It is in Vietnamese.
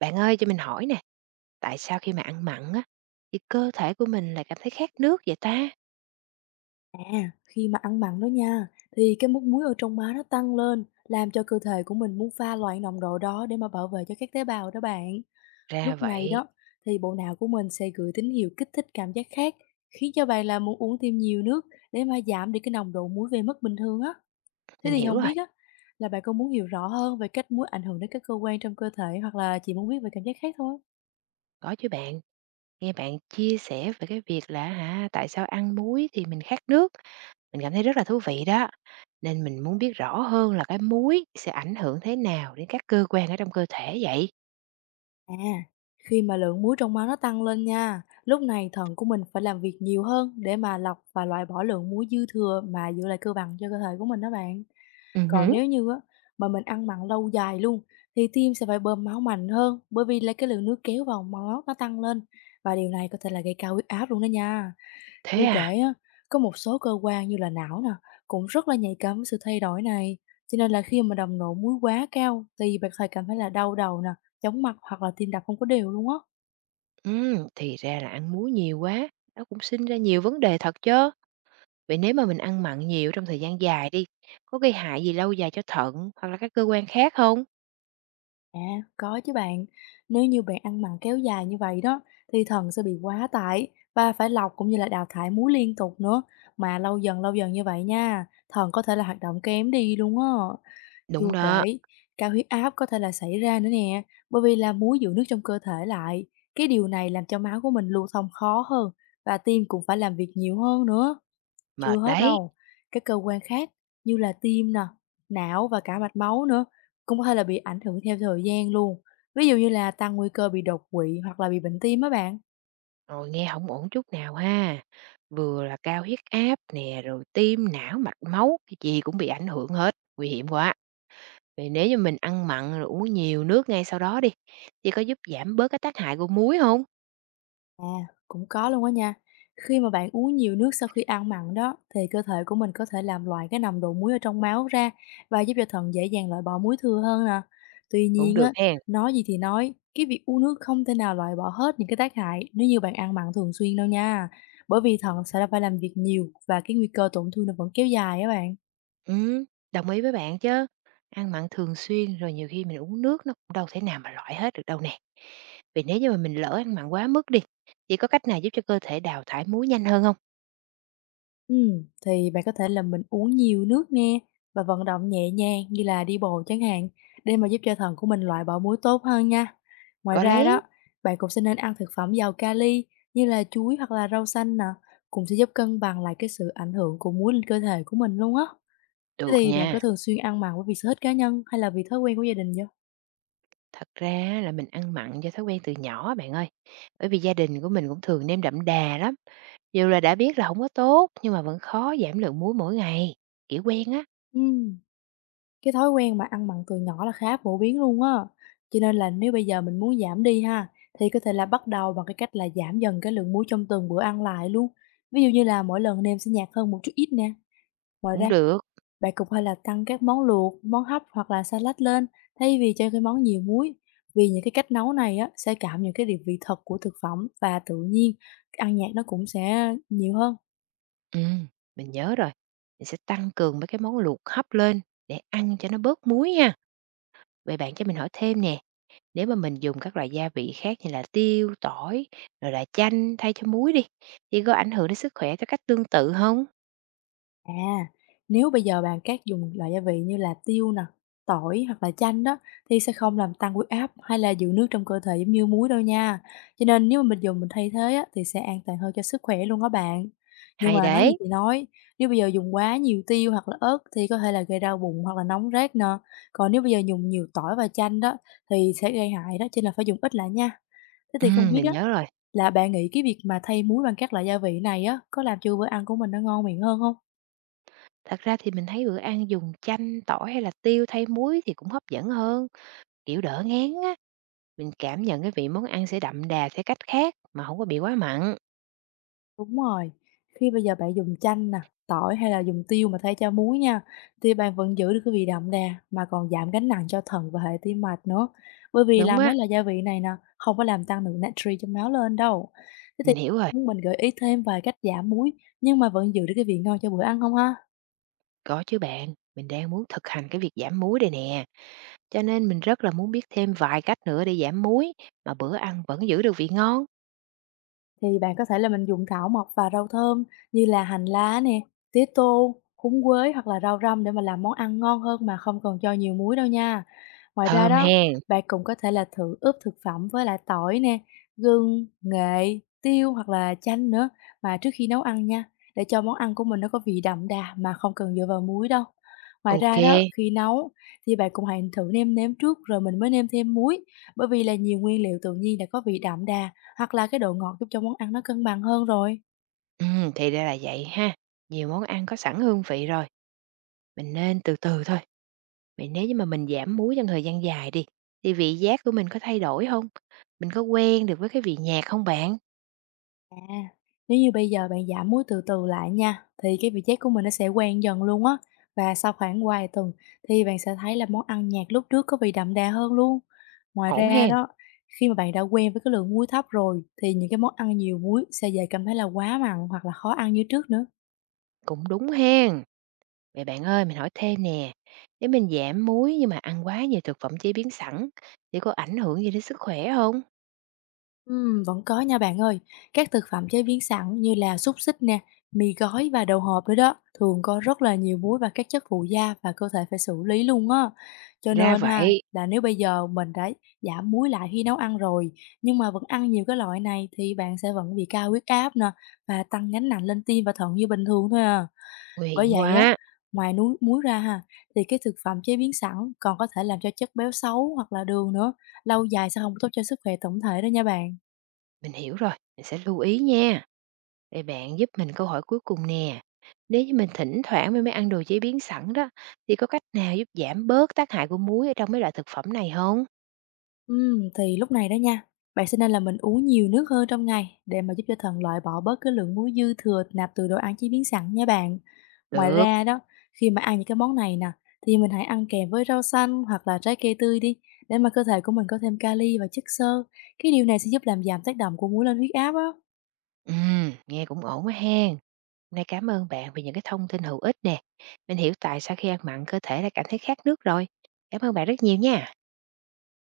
Bạn ơi cho mình hỏi nè, tại sao khi mà ăn mặn á thì cơ thể của mình lại cảm thấy khát nước vậy ta? À, khi mà ăn mặn đó nha, thì cái mức muối ở trong máu nó tăng lên, làm cho cơ thể của mình muốn pha loãng nồng độ đó để mà bảo vệ cho các tế bào đó bạn. Ra Lúc này vậy, đó, thì bộ não của mình sẽ gửi tín hiệu kích thích cảm giác khác, khiến cho bạn là muốn uống thêm nhiều nước để mà giảm đi cái nồng độ muối về mức bình thường á. Thế mình thì hiểu không rồi, biết á, là bạn có muốn hiểu rõ hơn về cách muối ảnh hưởng đến các cơ quan trong cơ thể hoặc là chỉ muốn biết về cảm giác khác thôi? có chứ bạn. Nghe bạn chia sẻ về cái việc là hả, tại sao ăn muối thì mình khát nước, mình cảm thấy rất là thú vị đó. Nên mình muốn biết rõ hơn là cái muối sẽ ảnh hưởng thế nào đến các cơ quan ở trong cơ thể vậy? À, khi mà lượng muối trong máu nó tăng lên nha, lúc này thận của mình phải làm việc nhiều hơn để mà lọc và loại bỏ lượng muối dư thừa mà giữ lại cân bằng cho cơ thể của mình đó bạn. Ừ, Còn hử, nếu như á, mà mình ăn mặn lâu dài luôn, thì tim sẽ phải bơm máu mạnh hơn, bởi vì là cái lượng nước kéo vào máu nó tăng lên, và điều này có thể là gây cao huyết áp luôn đó nha. thế Chưa à? kể á, có một số cơ quan như là não nè, cũng rất là nhạy cảm với sự thay đổi này. Cho nên là khi mà đầm nộ muối quá cao, thì bạn có thể cảm thấy là đau đầu nè, chóng mặt, hoặc là tim đập không có đều luôn á. Ừ, thì ra là ăn muối nhiều quá, nó cũng sinh ra nhiều vấn đề thật chứ. Vậy nếu mà mình ăn mặn nhiều trong thời gian dài đi, có gây hại gì lâu dài cho thận hoặc là các cơ quan khác không? À, có chứ bạn. Nếu như bạn ăn mặn kéo dài như vậy đó, thì thận sẽ bị quá tải và phải lọc cũng như là đào thải muối liên tục nữa. Mà lâu dần như vậy nha, thận có thể là hoạt động kém đi luôn á. Đúng Chưa đó, kể, cao huyết áp có thể là xảy ra nữa nè, bởi vì là muối giữ nước trong cơ thể lại. Cái điều này làm cho máu của mình lưu thông khó hơn, và tim cũng phải làm việc nhiều hơn nữa. Chưa mệt hết đấy. đâu, các cơ quan khác như là tim nè, não và cả mạch máu nữa, cũng có thể là bị ảnh hưởng theo thời gian luôn. Ví dụ như là tăng nguy cơ bị đột quỵ hoặc là bị bệnh tim á bạn. Rồi nghe không ổn chút nào ha. Vừa là cao huyết áp nè, rồi tim, não, mạch máu, cái gì cũng bị ảnh hưởng hết. Nguy hiểm quá. Vậy nếu như mình ăn mặn rồi uống nhiều nước ngay sau đó đi, thì có giúp giảm bớt cái tác hại của muối không? À, cũng có luôn á nha. Khi mà bạn uống nhiều nước sau khi ăn mặn đó, thì cơ thể của mình có thể làm loại cái nồng độ muối ở trong máu ra, và giúp cho thận dễ dàng loại bỏ muối thừa hơn nè. Tuy Cũng nhiên được á, hen. nói gì thì nói, cái việc uống nước không thể nào loại bỏ hết những cái tác hại nếu như bạn ăn mặn thường xuyên đâu nha. Bởi vì thận sẽ phải làm việc nhiều, và cái nguy cơ tổn thương nó vẫn kéo dài á bạn. Ừ, đồng ý với bạn chứ. Ăn mặn thường xuyên rồi nhiều khi mình uống nước nó cũng đâu thể nào mà loại hết được đâu nè. Vì nếu như mà mình lỡ ăn mặn quá mức đi, thì có cách nào giúp cho cơ thể đào thải muối nhanh hơn không? Thì bạn có thể là mình uống nhiều nước nè, và vận động nhẹ nhàng như là đi bộ chẳng hạn, để mà giúp cho thận của mình loại bỏ muối tốt hơn nha. Ngoài Có ra đó, chứ. bạn cũng sẽ nên ăn thực phẩm giàu kali, như là chuối hoặc là rau xanh nè, cũng sẽ giúp cân bằng lại cái sự ảnh hưởng của muối lên cơ thể của mình luôn á. Thế Được thì bạn nha. có thường xuyên ăn mặn với vì sở thích cá nhân, hay là vì thói quen của gia đình vậy? Thật ra là mình ăn mặn do thói quen từ nhỏ bạn ơi, bởi vì gia đình của mình cũng thường nêm đậm đà lắm, dù là đã biết là không có tốt nhưng mà vẫn khó giảm lượng muối mỗi ngày, kiểu quen á, Ừm. Cái thói quen mà ăn mặn từ nhỏ là khá phổ biến luôn á. Cho nên là nếu bây giờ mình muốn giảm đi ha, thì có thể là bắt đầu bằng cái cách là giảm dần cái lượng muối trong từng bữa ăn lại luôn. Ví dụ như là mỗi lần nêm sẽ nhạt hơn một chút ít nè. Ngoài cũng ra, được. bạn cũng hay là tăng các món luộc, món hấp hoặc là salad lên, thay vì cho cái món nhiều muối. Vì những cái cách nấu này á, sẽ cảm nhận cái điều vị thật của thực phẩm, và tự nhiên ăn nhạt nó cũng sẽ nhiều hơn. Ừm, mình nhớ rồi, mình sẽ tăng cường mấy cái món luộc hấp lên để ăn cho nó bớt muối nha. Vậy bạn cho mình hỏi thêm nè. Nếu mà mình dùng các loại gia vị khác như là tiêu, tỏi, rồi là chanh thay cho muối đi, thì có ảnh hưởng đến sức khỏe theo cách tương tự không? À, nếu bây giờ bạn các dùng loại gia vị như là tiêu nè, tỏi hoặc là chanh đó, thì sẽ không làm tăng huyết áp hay là giữ nước trong cơ thể giống như muối đâu nha. Cho nên nếu mà mình thay thế á, thì sẽ an toàn hơn cho sức khỏe luôn đó bạn. Nhưng Hay mà nói gì đấy! thì nói, nếu bây giờ dùng quá nhiều tiêu hoặc là ớt, thì có thể là gây đau bụng hoặc là nóng rát nè. Còn nếu bây giờ dùng nhiều tỏi và chanh đó, thì sẽ gây hại đó, cho nên là phải dùng ít lại nha. Thế thì không biết Mình á, nhớ rồi. là bạn nghĩ cái việc mà thay muối bằng các loại gia vị này á, có làm cho bữa ăn của mình nó ngon miệng hơn không? Thật ra thì mình thấy bữa ăn dùng chanh, tỏi hay là tiêu thay muối thì cũng hấp dẫn hơn, kiểu, đỡ ngán á. Mình cảm nhận cái vị món ăn sẽ đậm đà theo cách khác mà không có bị quá mặn. Đúng rồi, khi bây giờ bạn dùng chanh nè, tỏi hay là dùng tiêu mà thay cho muối nha, thì bạn vẫn giữ được cái vị đậm đà, mà còn giảm gánh nặng cho thận và hệ tim mạch nữa. Bởi vì Đúng là á, mấy loại gia vị này nè, không có làm tăng lượng natri trong máu lên đâu. Thế thì mình hiểu rồi. muốn mình gợi ý thêm vài cách giảm muối, nhưng mà vẫn giữ được cái vị ngon cho bữa ăn không ha? Có chứ bạn, mình đang muốn thực hành cái việc giảm muối đây nè, cho nên mình rất là muốn biết thêm vài cách nữa để giảm muối mà bữa ăn vẫn giữ được vị ngon. Thì bạn có thể là mình dùng thảo mộc và rau thơm, như là hành lá nè, tía tô, húng quế hoặc là rau răm, để mà làm món ăn ngon hơn mà không cần cho nhiều muối đâu nha. Ngoài ra Thơm đó, ha! bạn cũng có thể là thử ướp thực phẩm với lại tỏi nè, gừng, nghệ, tiêu hoặc là chanh nữa, mà trước khi nấu ăn nha, để cho món ăn của mình nó có vị đậm đà mà không cần dựa vào muối đâu. Ngoài OK, ra kê, đó, khi nấu thì bạn cũng hãy thử nêm nếm trước, rồi mình mới nêm thêm muối, bởi vì là nhiều nguyên liệu tự nhiên đã có vị đậm đà, hoặc là cái độ ngọt giúp cho món ăn nó cân bằng hơn rồi. thì ra là vậy ha. Nhiều món ăn có sẵn hương vị rồi, mình nên từ từ thôi. Vậy nếu như mà mình giảm muối trong thời gian dài đi, thì vị giác của mình có thay đổi không? Mình có quen được với cái vị nhạt không bạn? Nếu như bây giờ bạn giảm muối từ từ lại nha, thì cái vị giác của mình nó sẽ quen dần luôn á. Và sau khoảng vài tuần, thì bạn sẽ thấy là món ăn nhạt lúc trước có vị đậm đà hơn luôn. Ngoài Ổn ra hen, đó, khi mà bạn đã quen với cái lượng muối thấp rồi, thì những cái món ăn nhiều muối sẽ dễ cảm thấy là quá mặn hoặc là khó ăn như trước nữa. cũng đúng hen. Vậy bạn ơi, mình hỏi thêm nè, nếu mình giảm muối nhưng mà ăn quá nhiều thực phẩm chế biến sẵn, thì có ảnh hưởng gì đến sức khỏe không? Vẫn có nha bạn ơi. Các thực phẩm chế biến sẵn như là xúc xích nè, mì gói và đậu hộp nữa đó, thường có rất là nhiều muối và các chất phụ gia, và cơ thể phải xử lý luôn á. Cho Ra nên ha, vậy, là nếu bây giờ mình đã giảm muối lại khi nấu ăn rồi, nhưng mà vẫn ăn nhiều cái loại này, thì bạn sẽ vẫn bị cao huyết áp nè, và tăng gánh nặng lên tim và thận như bình thường thôi à. nguy Bởi hiểm vậy á, quá. ngoài núi muối ra ha, thì cái thực phẩm chế biến sẵn còn có thể làm cho chất béo xấu hoặc là đường nữa, lâu dài sẽ không tốt cho sức khỏe tổng thể đó nha bạn. Mình hiểu rồi, mình sẽ lưu ý nha. Vậy bạn giúp mình câu hỏi cuối cùng nè. Nếu như mình thỉnh thoảng mới mới ăn đồ chế biến sẵn đó, thì có cách nào giúp giảm bớt tác hại của muối ở trong mấy loại thực phẩm này không? Thì lúc này đó nha, bạn sẽ nên là mình uống nhiều nước hơn trong ngày, để mà giúp cho thận loại bỏ bớt cái lượng muối dư thừa nạp từ đồ ăn chế biến sẵn nha bạn. Ngoài Được. ra đó, khi mà ăn những cái món này nè, thì mình hãy ăn kèm với rau xanh hoặc là trái cây tươi đi, để mà cơ thể của mình có thêm kali và chất xơ. Cái điều này sẽ giúp làm giảm tác động của muối lên huyết áp á. Ừ, nghe cũng ổn quá hen. Hôm nay cảm ơn bạn vì những cái thông tin hữu ích nè. Mình hiểu tại sao khi ăn mặn cơ thể lại cảm thấy khát nước rồi. Cảm ơn bạn rất nhiều nha.